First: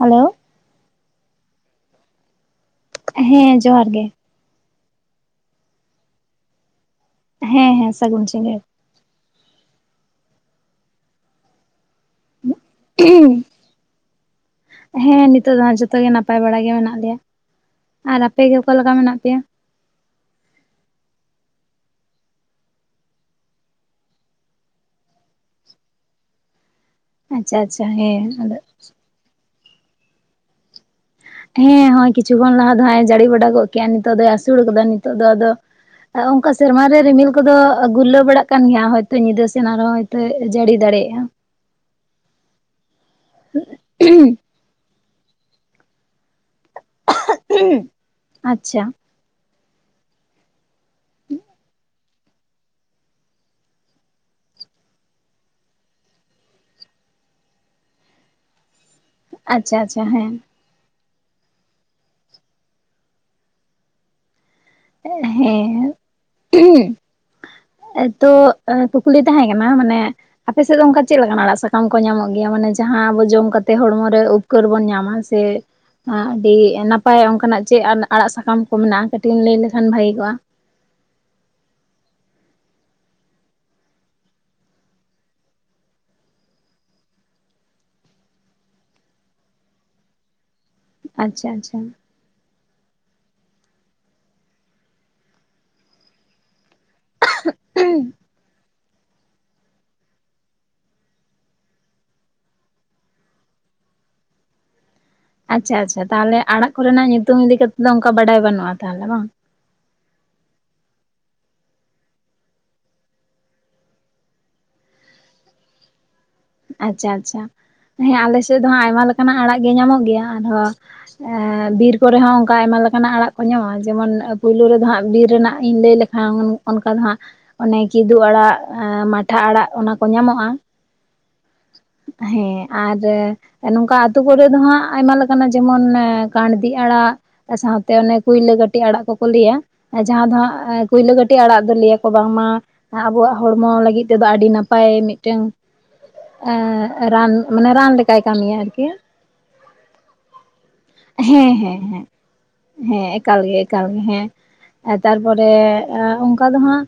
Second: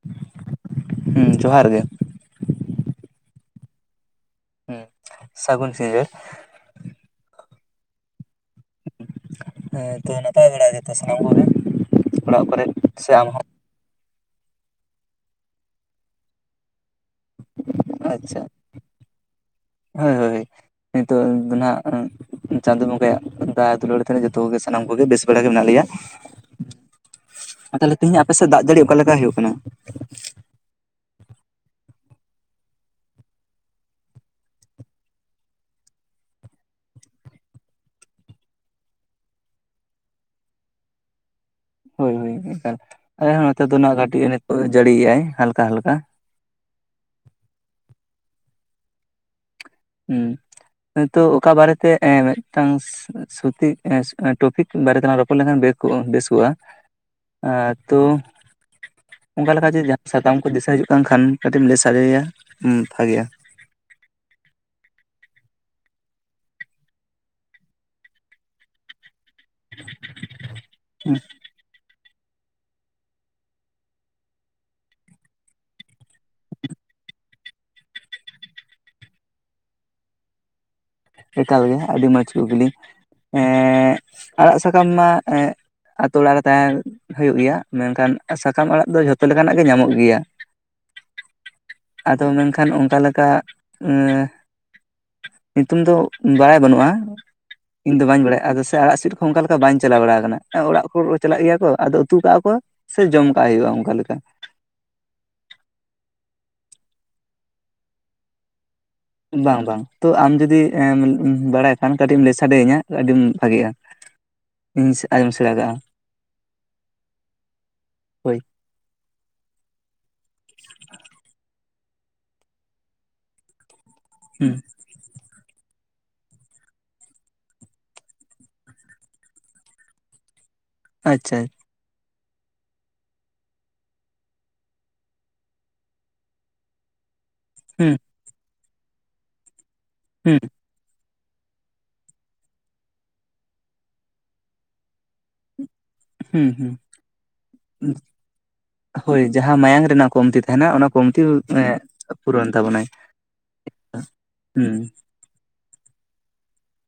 Hello ᱦᱩᱸ ᱡᱚᱦᱟᱨ ᱜᱮ ᱦᱮᱸ ᱡᱚᱦᱟᱨ ᱜᱮ ᱦᱩᱸ ᱥᱟᱹᱜᱩᱱ ᱥᱤᱸᱜᱟ. ᱬ ᱦᱮᱸ ᱦᱮᱸ ᱥᱟᱹᱜᱩᱱ ᱥᱤᱜᱟ. ᱬ ᱦᱮᱸ ᱛᱚ ᱱᱟᱯᱟᱭ ᱵᱟᱲᱟ ᱜᱮ ᱛᱚ ᱥᱟᱱᱟᱢ ᱠᱚᱜᱮ ᱚᱲᱟᱜ ᱠᱚᱨᱮᱫ ᱥᱮ ᱟᱢ ᱦᱚᱸ ᱦᱮᱸ ᱱᱤᱛᱚᱜ ᱫᱚ ᱦᱟᱸᱜ ᱡᱷᱚᱛᱚ ᱜᱮ ᱱᱟᱯᱟᱭ ᱵᱟᱲᱟ ᱜᱮ ᱢᱮᱱᱟᱜ ᱞᱮᱭᱟ ᱟᱨ ᱟᱪᱪᱷᱟ ᱟᱯᱮᱜ ᱜᱮ ᱚᱠᱟ ᱞᱮᱠᱟ ᱢᱮᱱᱟᱜ ᱯᱮᱭᱟ ᱦᱳᱭ ᱦᱳᱭ ᱱᱤᱛᱚᱜ ᱫᱚ ᱱᱟᱜ ᱪᱟᱸᱫᱚ ᱵᱚᱸᱜᱟᱣᱟᱜ ᱫᱟᱭᱟ ᱫᱩᱞᱟᱹᱲ ᱛᱮ ᱡᱚᱛᱚ ᱜᱮ ᱥᱟᱱᱟᱢ ᱠᱚᱜᱮ ᱵᱮᱥ ᱵᱟᱲᱟ ᱜᱮ ᱢᱮᱱᱟᱜ ᱞᱮᱭᱟ ᱟᱪᱪᱷᱟ ᱟᱨ ᱟᱪᱪᱷᱟ ᱛᱟᱞᱦᱮ ᱛᱮᱦᱤᱧᱚᱜ ᱦᱮᱸ ᱟᱯᱮ ᱥᱮᱫ ᱟᱫᱚ ᱫᱟᱜ ᱡᱟᱲᱤ ᱚᱠᱟᱞᱮᱠᱟ ᱦᱩᱭᱩᱜ ᱠᱟᱱᱟ ᱦᱮᱸ ᱦᱚᱸᱜ-ᱚᱭ ᱠᱤᱪᱷᱩ ᱠᱷᱚᱱ ᱞᱟᱦᱟ ᱫᱚ ᱦᱟᱸᱜᱮ ᱡᱟ. ᱲᱤ ᱵᱟᱲᱟ ᱜᱚᱫ ᱠᱮᱟᱭ ᱱᱤᱛᱚᱜ ᱫᱚᱭ ᱟᱹᱥᱩᱲ ᱠᱟᱫᱟ ᱱᱤᱛᱚᱜ ᱫᱚ ᱟᱫᱚ ᱦᱚᱸᱜ-ᱚ ᱱᱚᱝᱠᱟ ᱥᱮᱨᱢᱟᱨ ᱨᱮ ᱨᱤᱢᱤᱞ ᱠᱚᱫᱚ ᱜᱩᱨᱞᱟᱹᱣ ᱵᱟᱲᱟᱜ ᱠᱟᱱ ᱜᱮᱭᱟ ᱦᱚᱭᱛᱳ ᱧᱤᱫᱟᱹ ᱥᱮᱱ ᱟᱨᱦᱚᱸ ᱛᱮ ᱡᱟᱹᱲᱤ ᱫᱟᱲᱮᱭᱟᱜᱼᱟ ᱦᱳᱭ ᱦᱳᱭ ᱮᱠᱟᱞ ᱟᱨᱦᱚᱸ ᱱᱚᱛᱮ ᱫᱚᱱᱟᱜ ᱠᱟᱹᱴᱤᱡ ᱡᱟᱹᱲᱤᱭᱮᱫᱼᱟᱭ ᱦᱟᱞᱠᱟ ᱦᱟᱞᱠᱟ [unintelligible] ᱟᱪᱪᱷᱟ ᱦᱤᱸ ᱱᱤᱛᱳ ᱚᱠᱟ ᱵᱟᱨᱮᱛᱮ ᱮᱸᱻ ᱢᱤᱫᱴᱟᱝ [unintelligible] ᱥᱩᱯᱤ ᱮᱸ ᱮᱸ ᱴᱚᱯᱤᱠ ᱵᱟᱨᱮ ᱛᱮᱞᱟᱝ ᱨᱚᱯᱚᱲ ᱞᱮᱱᱠᱷᱟᱱ ᱵᱮᱥ ᱠᱚᱜᱼᱟ ᱮᱸ ᱛᱚ ᱚᱝᱠᱟ ᱞᱮᱠᱟ ᱟᱪᱪᱷᱟ ᱡᱮ ᱟᱪᱪᱷᱟ ᱦᱮᱸ ᱥᱟᱛᱟᱢ ᱠᱚ ᱫᱤᱥᱟᱹ ᱦᱤᱡᱩᱜ ᱠᱟᱱ ᱠᱷᱟᱱ ᱠᱟᱹᱴᱤᱡ ᱮᱢ ᱞᱟᱹᱭ ᱥᱟᱰᱮᱭᱟ ᱦᱮᱸ ᱵᱷᱟᱜᱮᱜ-ᱟ ᱦᱮᱸ ᱦᱳᱩ ᱛᱚ ᱮᱸ ᱠᱩᱠᱞᱤ ᱛᱟᱦᱮᱸ ᱠᱟᱱᱟ ᱢᱟᱱᱮ ᱟᱯᱮ ᱥᱮᱫ ᱫᱚ ᱚᱱᱠᱟ ᱪᱮᱫ ᱞᱮᱠᱟᱱᱟᱜ ᱟᱲᱟᱜ ᱥᱟᱠᱟ ᱥᱟᱠᱟᱢ ᱠᱚ ᱧᱟᱢᱚᱜ ᱜᱮᱭᱟ ᱢᱟᱱᱮ ᱡᱟᱦᱟᱸ ᱟᱵᱚ ᱡᱚᱢ ᱠᱟᱛᱮ ᱦᱚᱲᱢᱚ ᱨᱮ ᱩᱯᱠᱟᱹᱨ ᱵᱚᱱ ᱧᱟᱢᱟ ᱥᱮ ᱮᱸᱻ ᱟᱹᱰᱤ ᱱᱟᱯᱟᱭ ᱚᱝᱠᱟᱱᱟᱜ ᱪᱮᱫ ᱟᱲᱟᱜ ᱥᱟᱠᱟᱢ ᱠᱚ ᱢᱮᱱᱟᱜᱼᱟ ᱠᱟᱹᱴᱤᱡ ᱮᱢ ᱞᱟᱹᱭ ᱞᱮᱠᱷᱟᱱ ᱵᱷᱟᱜᱤ ᱠᱚᱜᱼᱟ ᱮᱠᱟᱞ ᱜᱮ ᱟᱹᱰᱤ ᱢᱚᱸᱡᱽ ᱠᱩᱠᱞᱤ ᱮᱸᱻ ᱟᱲᱟᱜ ᱥᱟᱠᱟᱢ ᱢᱟ ᱟᱛᱳ ᱚᱲᱟᱜ ᱨᱮ ᱛᱟᱦᱮᱸ ᱦᱩᱭᱩᱜ ᱜᱮᱭᱟ ᱢᱮᱱᱠᱷᱟᱱ ᱥᱟᱠᱟᱢ ᱟᱲᱟᱜ ᱫᱚ ᱡᱷᱚᱛᱚ ᱞᱮᱠᱟᱱᱟᱜ ᱜᱮ ᱧᱟᱢᱚᱜ ᱜᱮᱭᱟ ᱟᱪᱪᱷᱟ ᱟᱪᱪᱷᱟ ᱟᱫᱚ ᱢᱮᱱᱠᱷᱟᱱ ᱚᱱᱠᱟ ᱞᱮᱠᱟ ᱮᱸᱻ ᱧᱩᱛᱩᱢ ᱫᱚ ᱵᱟᱲᱟᱭ ᱵᱟᱹᱱᱩᱜᱼᱟ ᱤᱧ ᱫᱚ ᱵᱟᱹᱧ ᱵᱟᱰᱟᱭᱟ ᱟᱫᱚ ᱥᱮ ᱟᱲᱟᱜ ᱥᱤᱫ ᱚᱝᱠᱟ ᱞᱮᱠᱟ ᱵᱟᱧ ᱪᱟᱞᱟᱣ ᱵᱟᱲᱟ ᱟᱠᱟᱱᱟ ᱚᱲᱟᱜ ᱠᱚ ᱪᱟᱞᱟᱜ ᱜᱮᱭᱟ ᱠᱚ ᱟᱫᱚ ᱩᱛᱩ ᱠᱟᱜᱼᱟ ᱠᱚ ᱥᱮ ᱡᱚᱢ ᱠᱟᱜ ᱦᱩᱭᱩᱜᱼᱟ ᱚᱝᱠᱟ ᱞᱮᱠᱟ ᱟᱪᱪᱷᱟ ᱟᱪᱪᱷᱟ ᱛᱟᱦᱞᱮ ᱟᱲᱟᱜ ᱠᱚ ᱨᱮᱱᱟᱜ ᱧᱩᱛᱩᱢ ᱤᱫᱤ ᱠᱟᱛᱮᱫ ᱫᱚ ᱚᱱᱠᱟ ᱵᱟᱰᱟᱭ ᱵᱟᱹᱱᱩᱜᱼᱟ ᱛᱟᱦᱞᱮ ᱵᱟᱝ ᱵᱟᱝ ᱵᱟᱝ ᱛᱚ ᱟᱢ ᱡᱩᱫᱤ ᱵᱟᱲᱟᱭ ᱠᱷᱟᱱ ᱠᱟᱹᱴᱤᱡ ᱮᱢ ᱞᱟᱹᱭ ᱥᱟᱰᱮ ᱤᱧᱟ ᱟᱹᱰᱤᱧ ᱵᱷᱟᱜᱤᱜᱼᱟ ᱤᱧ ᱟᱸᱡᱚᱢ ᱥᱮᱬᱟ ᱠᱟᱜᱼᱟ ᱟᱪᱪᱷᱟ ᱟᱪᱪᱷᱟ ᱦᱮᱸ ᱦᱳᱭ ᱟᱞᱮᱥᱮᱫ ᱫᱚ ᱦᱟᱸᱜ ᱟᱭᱢᱟ ᱞᱮᱠᱟᱱᱟᱜ ᱟᱲᱟᱜ ᱜᱮ ᱧᱟᱢᱚᱜ ᱜᱮᱭᱟ ᱟᱨᱦᱚᱸ ᱵᱤᱨ ᱠᱚᱨᱮ ᱦᱚᱸ ᱚᱱᱠᱟ ᱟᱭᱢᱟ ᱞᱮᱠᱟᱱᱟᱜ ᱟᱲᱟᱜ ᱠᱚ ᱧᱟᱢᱚᱜᱼᱟ ᱡᱮᱢᱚᱱ ᱦᱩᱸ ᱯᱳᱭᱞᱳ ᱨᱮᱫᱚ ᱦᱟᱸᱜ ᱵᱤᱨ ᱨᱮᱱᱟᱜ ᱤᱧ ᱞᱟᱹᱭ ᱞᱮᱠᱷᱟᱱ ᱦᱮᱸ ᱚᱱᱠᱟ ᱫᱚ ᱦᱟᱸᱜ ᱚᱱᱮ ᱠᱮᱫᱳᱜ ᱟᱲᱟᱜ ᱢᱟᱴᱷᱟ ᱟᱲᱟᱜ ᱚᱱᱟ ᱠᱚ ᱧᱟᱢᱚᱜᱼᱟ ᱟᱪᱪᱷᱟ ᱦᱮᱸ ᱟᱨ ᱮᱸ ᱱᱚᱝᱠᱟ ᱟᱹᱛᱩ ᱠᱚᱨᱮ ᱫᱚ ᱦᱟᱸᱜ ᱟᱭᱢᱟ ᱞᱮᱠᱟᱱᱟᱜ ᱡᱮᱢᱚᱱ ᱠᱟᱬᱫᱤ ᱟᱲᱟᱜ ᱥᱟᱶᱛᱮ ᱦᱩᱸ ᱚᱱᱮ ᱠᱩᱭᱞᱟᱹ ᱠᱟᱹᱴᱤᱡ ᱟᱲᱟᱜ ᱠᱚᱠᱚ ᱞᱟᱹᱭᱟ ᱡᱟᱦᱟᱸ ᱫᱚ ᱦᱩᱸ ᱦᱟᱸᱟᱜ ᱮᱸᱻ ᱯᱩᱭᱞᱟᱹ ᱠᱟᱹᱴᱤᱡ ᱟᱲᱟᱜ ᱫᱚ ᱞᱟᱹᱭᱟᱠᱚ ᱵᱟᱝᱢᱟ ᱟᱵᱚᱣᱟᱜ ᱦᱚᱲᱢᱚ ᱞᱟᱹᱜᱤᱫ ᱛᱮᱫᱚ ᱟᱹᱰᱤ ᱱᱟᱯᱟᱭ ᱢᱤᱫᱴᱝ ᱦᱩᱸ ᱚ, ᱦᱩᱸ ᱨᱟᱱ ᱢᱟᱱᱮ ᱨᱟᱱ ᱞᱮᱠᱟᱭ ᱠᱟᱹᱢᱤᱭᱟ ᱟᱨᱠᱤ ᱦᱳᱭ ᱡᱟᱦᱟᱸ ᱢᱟᱭᱟᱝ ᱨᱮᱱᱟᱜ ᱠᱚᱢᱛᱤ ᱛᱟᱦᱮᱱᱟ ᱚᱱᱟ ᱠᱚᱢᱛᱤ ᱦᱮᱸ ᱦᱮᱸ ᱦᱮᱸ ᱯᱩᱨᱚᱱ ᱛᱟᱵᱚᱱᱟᱭ ᱦᱮᱸ ᱮᱠᱟᱞ ᱜᱮ ᱮᱠᱟᱞ ᱜᱮ ᱦᱮᱸ ᱦᱩᱸ ᱟ ᱛᱟᱨᱯᱚᱨᱮ ᱮᱸ ᱚᱝᱠᱟ ᱫᱚ ᱦᱟᱸᱜ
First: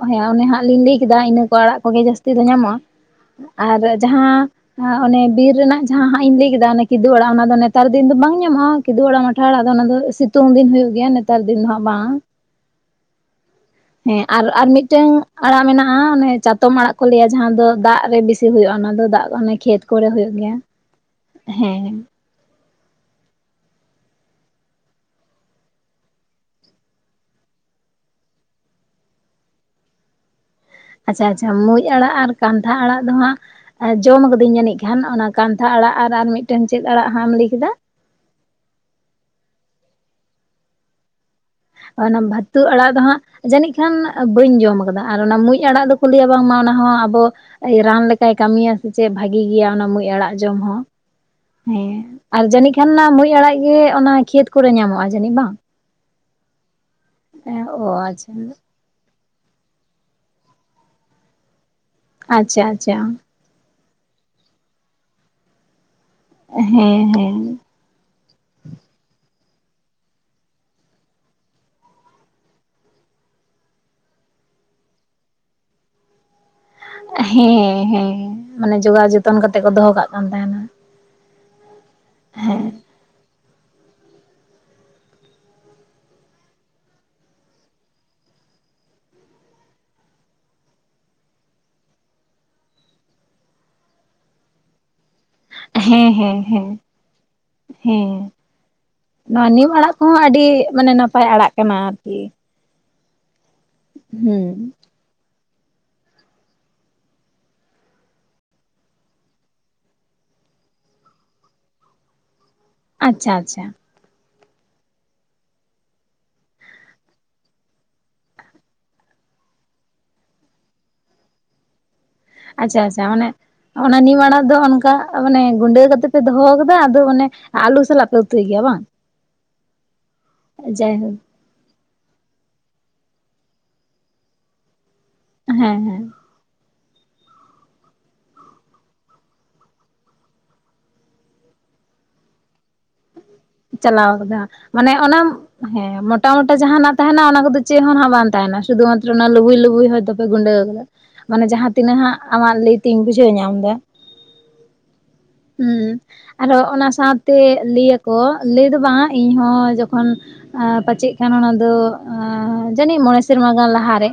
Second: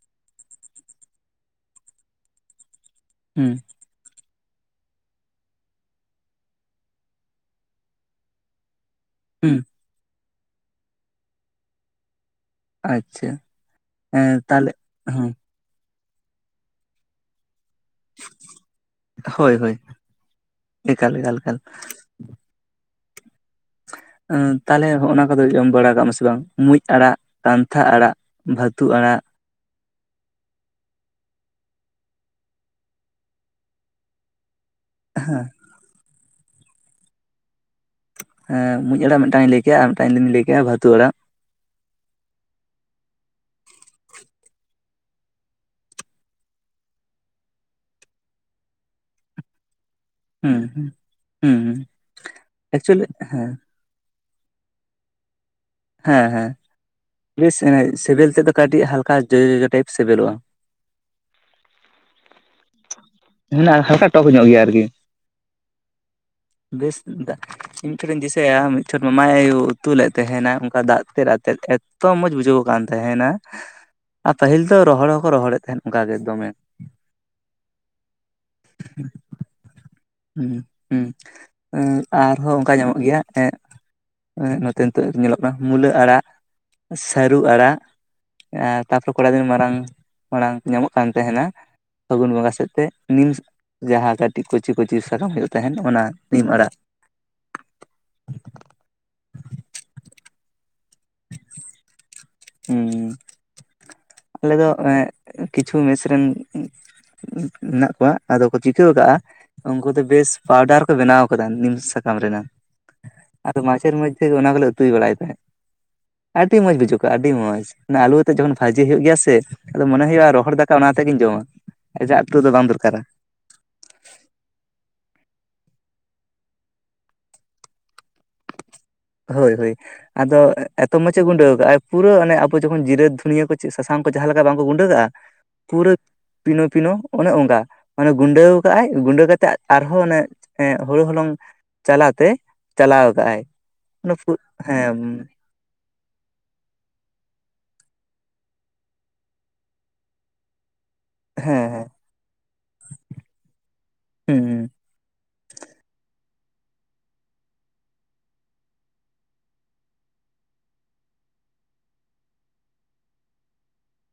ᱮᱸᱜᱻ ᱚᱱᱮ ᱦᱟᱸᱜ ᱞᱤᱧ ᱞᱟᱹᱭ ᱠᱮᱫᱟ ᱤᱱᱟᱹ ᱠᱚ ᱟᱲᱟᱜ ᱠᱚᱜᱮ ᱡᱟᱹᱥᱛᱤ ᱫᱚ ᱧᱟᱢᱚᱜᱼᱟ ᱦᱩᱸ ᱟᱨ ᱡᱟᱦᱟᱸ ᱚᱱᱮ ᱵᱤᱨ ᱨᱮᱱᱟᱜ ᱡᱟᱦᱟᱸ ᱦᱟᱸᱜ ᱤᱧ ᱞᱟᱹᱭ ᱠᱮᱫᱟ ᱠᱤᱫᱩᱜ ᱟᱲᱟᱜ ᱚᱱᱟ ᱫᱚ ᱱᱮᱛᱟᱨ ᱫᱤᱱ ᱫᱚ ᱵᱟᱝ ᱧᱟᱢᱚᱜᱼᱟ ᱠᱤᱫᱩᱜ ᱟᱲᱟᱜ ᱢᱟᱴᱷᱟ ᱦᱩᱸ ᱟᱲᱟᱜ ᱟᱫᱚ ᱚᱱᱟ ᱫᱚ ᱥᱤᱛᱩᱝ ᱫᱤᱱ ᱦᱩᱭᱩᱜᱮᱭᱟ ᱜᱮᱭᱟ ᱱᱮᱛᱟᱨ ᱫᱤᱱ ᱫᱚ ᱦᱟᱜ ᱵᱟᱝ ᱟᱪᱪᱷᱟ ᱦᱮᱸ ᱟᱨ ᱟᱨ ᱛᱟᱦᱞᱮ ᱢᱤᱫᱴᱟᱝ ᱦᱮᱸ ᱟᱲᱟᱜ ᱢᱮᱱᱟᱜᱼᱟ ᱚᱱᱮ ᱪᱟᱛᱚᱢ ᱟᱲᱟᱜ ᱠᱚ ᱞᱟᱹᱭᱟ ᱡᱟᱦᱟᱸ ᱫᱚ ᱫᱟᱜ ᱨᱮ ᱵᱤᱥᱤ ᱦᱩᱭᱩᱜᱼᱟ ᱚᱱᱟ ᱫᱚ ᱫᱟᱜ ᱦᱳᱭ ᱦᱳᱭ ᱠᱷᱮᱛ ᱠᱚᱨᱮ ᱦᱩᱭᱩᱜ ᱜᱮᱭᱟ ᱮᱠᱟᱞ ᱮᱠᱟᱞ ᱮᱠᱟᱞ ᱦᱮᱸ ᱛᱟᱦᱚᱞᱮ ᱦᱚᱜᱼᱚ ᱱᱚᱭᱟ ᱠᱚᱫᱚ ᱡᱚᱢ ᱵᱟᱲᱟ ᱠᱟᱜ-ᱟᱢ ᱥᱮ ᱵᱟᱝ ᱢᱩᱸᱡ ᱟᱲᱟᱜ ᱠᱟᱱᱛᱷᱟ ᱟᱲᱟᱜ ᱵᱷᱟᱹᱛᱩ ᱟᱲᱟᱜ ᱟᱪᱪᱷᱟ ᱟᱪᱪᱷᱟ ᱢᱩᱡ ᱟᱲᱟᱜ ᱟᱨ ᱠᱟᱱᱛᱷᱟ ᱟᱲᱟᱜ ᱫᱚ ᱦᱟᱸᱜ ᱡᱚᱢ ᱠᱟᱹᱫᱟᱹᱧ ᱡᱟᱹᱱᱤᱡ ᱠᱷᱟᱱ ᱚᱱᱟ ᱠᱟᱱᱷᱟ ᱠᱟᱛᱷᱟ ᱟᱲᱟᱜ ᱟᱨ ᱢᱤᱫᱴᱮᱱ ᱪᱮᱫ ᱟᱲᱟᱜ ᱦᱟᱢ ᱞᱟᱹᱭ ᱠᱮᱫᱟ ᱦᱮᱸᱢᱩᱸᱡ ᱟᱲᱟᱜ ᱢᱤᱫᱴᱟᱝᱤᱧ ᱞᱟᱹᱭ ᱠᱮᱜᱼᱟ ᱟᱨ ᱢᱤᱫᱴᱟᱝᱤᱧ ᱞᱟᱹᱭ ᱠᱮᱫᱼᱟ ᱵᱷᱟᱹᱛᱩ ᱟᱲᱟᱜ ᱚᱱᱟ ᱵᱷᱟᱹᱛᱩ ᱟᱲᱟᱜ ᱫᱚ ᱦᱟᱸᱜ ᱡᱟᱹᱱᱤᱡ ᱠᱷᱟᱱ ᱵᱟᱹᱧ ᱡᱚᱢ ᱠᱟᱫᱟ ᱟᱨ ᱚᱱᱟ ᱢᱩᱡ ᱟᱲᱟᱜ ᱫᱚᱠᱚ ᱞᱟᱹᱭᱟ ᱵᱟᱝᱢᱟ ᱚᱱᱟᱦᱚᱸ ᱟᱵᱚ ᱨᱟᱱ ᱞᱮᱠᱟᱭ ᱠᱟᱹᱢᱤᱭᱟ ᱥᱮ ᱪᱮᱫ ᱵᱷᱟᱹᱜᱤ ᱜᱮᱭᱟ ᱚᱱᱟ ᱢᱩᱸᱡ ᱟᱲᱟᱜ ᱡᱚᱢ ᱦᱩᱸ ᱦᱚᱸ ᱦᱩᱸ ᱦᱩᱸ ᱦᱮᱸ ᱟᱨ ᱡᱟᱹᱱᱤᱡ ᱠᱷᱟᱱ ᱚᱱᱟ ᱮᱠᱪᱩᱭᱮᱞᱤ ᱢᱩᱡ ᱦᱮᱸ ᱟᱲᱟᱜ ᱜᱮ ᱚᱱᱟ ᱠᱷᱮᱛ ᱠᱚᱨᱮ ᱧᱟᱢᱚᱜᱼᱟ ᱡᱟᱹᱱᱤᱡ ᱵᱟᱝ ᱦᱮᱸ ᱦᱮᱸ ᱵᱮᱥ ᱚ ᱟᱪᱪᱷᱟ ᱥᱤᱵᱤᱞ ᱛᱮᱫᱚ ᱠᱟᱹᱴᱤᱡ ᱦᱟᱞᱠᱟ ᱡᱚᱡᱚ ᱡᱚᱡᱚ ᱴᱟᱭᱤᱯ ᱥᱤᱵᱤᱞᱚᱜᱼᱟ ᱟᱪᱪᱷᱟ ᱟᱪᱪᱷᱟ ᱦᱮᱸ ᱦᱟᱞᱠᱟ ᱴᱚᱠ ᱧᱚᱜ ᱜᱮᱭᱟ ᱟᱨᱠᱤ ᱵᱮᱥ ᱦᱮᱸ ᱦᱮᱸ ᱢᱤᱫᱪᱷᱮᱱᱤᱧ ᱫᱤᱥᱟᱹᱭᱟ ᱢᱤᱫ ᱪᱷᱚᱴ ᱢᱟᱢᱟᱭ ᱩᱛᱩ ᱞᱮᱫ ᱛᱟᱦᱮᱱᱟ ᱫᱟᱜ ᱛᱮᱫ ᱟᱛᱮᱫ ᱮᱛᱚ ᱢᱚᱸᱡᱽ ᱵᱩᱡᱷᱟᱹᱣ ᱠᱟᱱ ᱛᱟᱦᱮᱱᱟ ᱟᱨ ᱯᱟᱹᱦᱤᱞ ᱫᱚ ᱨᱚᱦᱚᱲ ᱦᱚᱸᱠᱚ ᱨᱚᱦᱚᱲᱮᱫ ᱛᱟᱦᱮᱸᱫ ᱚᱱᱠᱟ ᱜᱮ ᱫᱚᱢᱮ ᱦᱮᱸ ᱦᱮᱸ ᱢᱟᱱᱮ ᱡᱚᱜᱟᱣ ᱡᱚᱛᱚᱱ ᱠᱟᱛᱮᱜ ᱠᱚ ᱫᱚᱦᱚ ᱠᱟᱜ ᱠᱟᱱ ᱛᱟᱦᱮᱱᱟ ᱦᱩᱸ ᱦᱩᱸ ᱟᱨᱦᱚᱸ ᱚᱱᱠᱟ ᱧᱟᱢᱚᱜ ᱜᱮᱭᱟ ᱮᱸᱜ ᱱᱚᱛᱮ ᱱᱤᱛᱚᱜ ᱧᱮᱞᱚᱜ ᱠᱟᱱᱟ ᱢᱩᱞᱟᱹ ᱟᱲᱟᱜ ᱥᱟᱹᱨᱩ ᱟᱲᱟᱜ ᱟᱨ ᱛᱟᱨᱯᱚᱨᱮ ᱠᱚᱲᱟ ᱫᱤᱱ ᱢᱟᱨᱟᱝ ᱢᱟᱲᱟᱝ ᱧᱟᱢᱚᱜ ᱠᱟᱱ ᱛᱟᱦᱮᱱᱟ ᱯᱷᱟᱹᱜᱩᱱ ᱵᱚᱸᱜᱟ ᱥᱮᱫᱛᱮ ᱱᱤᱢ ᱡᱟᱦᱟᱸ ᱠᱟᱹᱴᱤᱡ ᱠᱚᱪᱤ ᱠᱚᱪᱤ ᱥᱟᱠᱟᱢ ᱦᱩᱭᱩᱜ ᱛᱟᱦᱮᱱ ᱚᱱᱟ ᱦᱮᱸ ᱦᱮᱸ ᱱᱤᱢ ᱟᱲᱟᱜ ᱦᱮᱸ ᱦᱮᱸ ᱱᱚᱣᱟ ᱱᱤᱢ ᱟᱲᱟᱜ ᱠᱚᱦᱚᱸ ᱟᱹᱰᱤ ᱢᱟᱱᱮ ᱱᱟᱯᱟᱭ ᱟᱲᱟᱜ ᱠᱟᱱᱟ ᱟᱨᱠᱤ ᱦᱮᱸ ᱟᱞᱮ ᱫᱚ ᱦᱩᱸ ᱠᱤᱪᱷᱩ ᱢᱮᱥ ᱨᱮᱱ ᱢᱮᱱᱟᱜ ᱠᱚᱣᱟ ᱟᱫᱚ ᱠᱚ ᱪᱤᱠᱟᱹ ᱠᱟᱜᱼᱟ ᱩᱱᱠᱩ ᱫᱚ ᱵᱮᱥ ᱯᱟᱣᱰᱟᱨ ᱠᱚ ᱵᱮᱱᱟᱣ ᱠᱟᱫᱟ ᱱᱤᱢ ᱥᱟᱠᱟᱢ ᱨᱮᱱᱟᱜ ᱟᱪᱪᱷᱟ ᱟᱫᱚ ᱟᱪᱪᱷᱟ ᱢᱟᱪᱷᱮᱨ ᱢᱟᱚᱫᱡᱷᱮ ᱠᱤ ᱚᱱᱟ ᱠᱚᱞᱮ ᱩᱛᱩᱭ ᱵᱟᱲᱟᱭ ᱛᱟᱦᱮᱸᱜ ᱟᱹᱰᱤ ᱢᱚᱸᱡᱽ ᱵᱩᱡᱩᱜ ᱠᱚᱜᱼᱟ ᱟᱹᱰᱤ ᱢᱡᱽ ᱟᱞᱩᱟᱛᱮ ᱡᱚᱠᱷᱚᱱ ᱵᱷᱟᱹᱡᱤ ᱡᱮ ᱦᱩᱭᱩᱜ ᱜᱮᱭᱟ ᱥᱮ ᱟᱫᱚ ᱢᱚᱱᱮ ᱦᱩᱭᱩᱜᱼᱟ ᱨᱚᱦᱚᱲ ᱫᱟᱠᱟ ᱚᱱᱟ ᱛᱮᱜᱤᱧ ᱡᱚᱢᱟ ᱟᱡᱟᱜ ᱟᱹᱛᱩ ᱫᱚ ᱵᱟᱝ ᱟᱪᱪᱷᱟ ᱫᱚᱨᱠᱟᱨᱟ ᱟᱪᱪᱷᱟ ᱢᱟᱱᱮ ᱚᱱᱟ ᱱᱤᱢ ᱟᱲᱟᱜ ᱫᱚ ᱚᱱᱠᱟ ᱢᱟᱱᱮ ᱜᱩᱸᱰᱟᱹ ᱠᱟᱛᱮᱫ ᱯᱮ ᱫᱚᱦᱚᱠᱟᱫᱟ ᱟᱫᱚ ᱚᱱᱮ ᱟᱞᱩ ᱥᱟᱞᱟᱜ ᱯᱮ ᱩᱛᱩᱭ ᱜᱮᱭᱟ ᱵᱟᱝ ᱦᱳᱭ ᱦᱳᱭ ᱟᱫᱚ ᱮᱛᱚ ᱡᱟᱭᱦᱳᱠ ᱢᱚᱸᱡᱮ ᱜᱩᱰᱟᱹᱣ ᱠᱟᱜ-ᱟᱭ ᱯᱩᱨᱟᱹ ᱟᱱᱮ ᱟᱵᱚ ᱡᱚᱠᱷᱚᱱ ᱡᱤᱨᱟᱹ ᱫᱷᱩᱱᱤᱭᱟᱹ ᱠᱚ ᱪᱮ ᱥᱟᱥᱟᱝ ᱠᱚ ᱡᱟᱦᱟᱸ ᱞᱮᱠᱟ ᱵᱟᱝᱠᱚ ᱜᱩᱸᱰᱟᱹᱜ ᱠᱟᱜᱼᱟ ᱦᱮᱸ ᱯᱩᱨᱟᱹ ᱦᱮᱸ ᱯᱤᱱᱳ ᱯᱤᱱᱳ ᱚᱱᱮ ᱚᱱᱠᱟ ᱚᱱᱮ ᱜᱩᱰᱟᱹᱣ ᱠᱟᱜ-ᱟᱭ ᱜᱩᱰᱟᱹ ᱠᱟᱛᱮᱜ ᱟᱨᱦᱚᱸ ᱚᱱᱮ ᱦᱩᱲᱩ ᱦᱚᱞᱚᱝ ᱪᱟᱞᱟ ᱛᱮ ᱪᱟᱞᱟᱣ ᱠᱟᱜ-ᱟᱭ ᱪᱟᱞᱟᱣ ᱠᱟᱫᱟ ᱢᱟᱱᱮ ᱚᱱᱟᱢ ᱦᱮᱸ ᱢᱚᱴᱟ ᱢᱚᱴᱟ ᱡᱟᱦᱟᱸᱱᱟᱜ ᱛᱟᱦᱮᱱᱟ ᱚᱱᱟ ᱠᱚᱫᱚ ᱪᱮᱫ ᱦᱚᱸ ᱱᱟᱜ ᱵᱟᱝ ᱛᱟᱦᱮᱱᱟ ᱥᱩᱫᱩ ᱢᱟᱛᱨᱚ ᱚᱱᱟ ᱞᱩᱵᱩᱭ ᱞᱵᱩᱭ ᱦᱚᱭᱛ ᱛᱚᱯᱮ ᱜᱩᱸᱰᱟᱹᱣ ᱠᱟᱫᱟ ᱢᱟᱱᱮ ᱦᱮᱸ ᱡᱟᱦᱟᱸ ᱦᱮᱸ ᱛᱤᱱᱟᱹᱜ ᱦᱟᱸᱜ ᱟᱢᱟᱜ ᱞᱟᱹᱭᱛᱤᱧ ᱵᱩᱡᱷᱟᱹᱣ ᱧᱟᱢ ᱫᱟ ᱦᱩᱸ ᱦᱩᱸ ᱟᱨᱦᱚ ᱚᱱᱟ ᱥᱟᱶᱛᱮ ᱞᱟᱹᱭᱟᱠᱚ ᱞᱟᱹᱭ ᱫᱚ ᱵᱟᱝ ᱤᱧ ᱦᱚᱸ ᱡᱚᱠᱷᱚᱱ ᱯᱟᱪᱮᱜ ᱠᱟᱱᱟ ᱚᱱᱟ ᱫᱚ ᱡᱟᱹᱱᱤᱡ ᱢᱚᱬᱮ ᱥᱮᱨᱢᱟ ᱜᱟᱱ ᱞᱟᱦᱟᱨᱮ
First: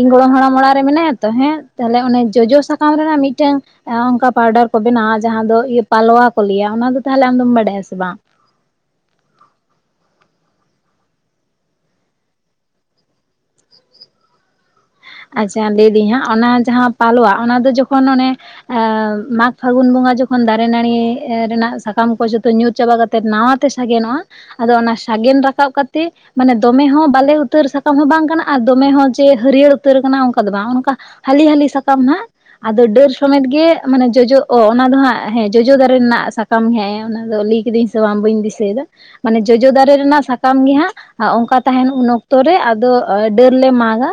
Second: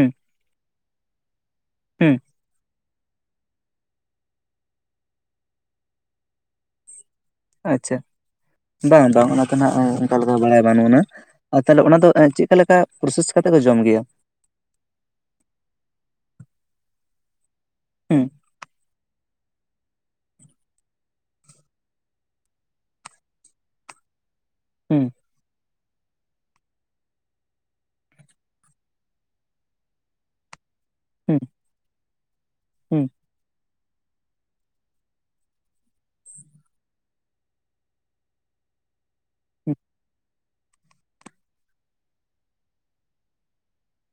ᱤᱧ ᱜᱚᱲᱚᱢ ᱦᱟᱲᱟᱢ ᱚᱲᱟᱜ ᱨᱮ ᱢᱮᱱᱟᱭᱟ ᱛᱚ ᱦᱮᱸ ᱛᱟᱦᱚᱞᱮ ᱦᱩᱸ ᱚᱱᱮ ᱡᱚᱡᱚ ᱥᱟᱠᱟᱢ ᱥᱟᱠᱟᱢ ᱨᱮᱱᱟᱜ ᱢᱤᱫᱴᱟᱝ ᱚᱱᱠᱟ ᱯᱟᱣᱰᱟᱨ ᱠᱚ ᱵᱮᱱᱟᱣᱟ ᱡᱟᱦᱟᱸ ᱫᱚ ᱯᱟᱞᱣᱟ ᱠᱚ ᱞᱮᱭᱟ ᱚᱱᱟ ᱫᱚ ᱛᱟᱦᱚᱞᱮ ᱟᱡᱫᱚ ᱟᱪᱪᱷᱟ ᱵᱟᱝ ᱵᱟᱝ ᱚᱱᱟᱛᱮ ᱱᱟᱜ ᱚᱱᱠᱟ ᱞᱮᱠᱟ ᱵᱟᱲᱟᱭ ᱵᱟᱹᱱᱩᱜ ᱟᱱᱟ ᱟᱨ ᱛᱟᱦᱚᱞᱮ ᱚᱱᱟ ᱫᱚ ᱪᱮᱫᱠᱟ ᱞᱮᱠᱟ ᱯᱨᱚᱥᱮᱥ ᱠᱟᱛᱮᱫ ᱠᱚ ᱡᱚᱢ ᱜᱮᱭᱟ ᱟᱪᱪᱷᱟ ᱞᱟᱹᱭᱫᱟᱹᱧ ᱦᱟᱸᱜ ᱚᱱᱟ ᱡᱟᱦᱟᱸ ᱯᱟᱞᱣᱟ ᱚᱱᱟ ᱫᱚ ᱡᱚᱠᱷᱚᱱ ᱦᱩᱸ ᱚᱱᱮ ᱢᱟᱜᱽ ᱯᱷᱟᱹᱜᱩᱱ ᱵᱚᱸᱜᱟ ᱡᱚᱠᱷᱚᱱ ᱫᱟᱨᱮ ᱱᱟᱹᱲᱤ ᱨᱮᱱᱟᱜ ᱥᱟᱠᱟᱢ ᱠᱚ ᱡᱚᱛᱚ ᱧᱩᱨ ᱪᱟᱵᱟ ᱠᱟᱛᱮᱫ ᱱᱟᱣᱟ ᱛᱮ ᱥᱟᱜᱮᱱᱚᱜᱼᱟ ᱟᱫᱚ ᱚᱱᱟ ᱦᱩᱸ ᱥᱟᱜᱮᱱ ᱨᱟᱠᱟᱵ ᱠᱟᱛ ᱛᱮ ᱢᱟᱱᱮ ᱫᱚᱢᱮ ᱦᱚᱸ ᱵᱟᱞᱮ ᱩᱛᱟᱹᱨ ᱥᱟᱠᱟᱢ ᱦᱚᱸ ᱵᱟᱝ ᱠᱟᱱᱟ ᱟᱨ ᱫᱚᱢᱮ ᱦᱚᱸ ᱡᱮ ᱦᱟᱹᱨᱭᱟᱹᱲ ᱩᱛᱟᱹᱨ ᱠᱟᱱᱟ ᱚᱱᱠᱟ ᱫᱚ ᱵᱟᱝ ᱚᱱᱠᱟ ᱦᱩᱸ ᱦᱟᱹᱞᱤ ᱦᱟᱹᱞᱤ ᱥᱟᱠᱟᱢ ᱱᱟᱦᱟᱜ ᱟᱫᱚ ᱦᱩᱸ ᱰᱟᱹᱨ ᱥᱚᱢᱮᱛ ᱜᱮ ᱢᱟᱱᱮ ᱡᱚᱡᱚᱜ ᱚ ᱚᱱᱟ ᱫᱚ ᱦᱟᱸᱜ ᱦᱮᱸ ᱡᱚᱡᱚ ᱫᱟᱨᱮ ᱨᱮᱱᱟᱜ ᱥᱟᱠᱟᱢ ᱦᱮᱸ ᱚᱱᱟ ᱫᱚ ᱞᱟᱹᱭ ᱠᱤᱫᱟᱹᱧ ᱥᱮ ᱵᱟᱝ ᱵᱟᱹᱧ ᱫᱤᱥᱟᱹᱭᱮᱫᱟ ᱢᱟᱱᱮ ᱡᱚᱡᱚ ᱦᱩᱸ ᱫᱟᱨᱮ ᱨᱮᱱᱟᱜ ᱥᱟ ᱠᱟᱱ ᱜᱮ ᱦᱟᱸᱜ ᱚᱝᱠᱟ ᱛᱟᱦᱮᱱ ᱩᱱ ᱚᱠᱛᱚ ᱨᱮ ᱟᱫᱚ ᱰᱟᱹᱨ ᱞᱮ ᱢᱟᱜᱟ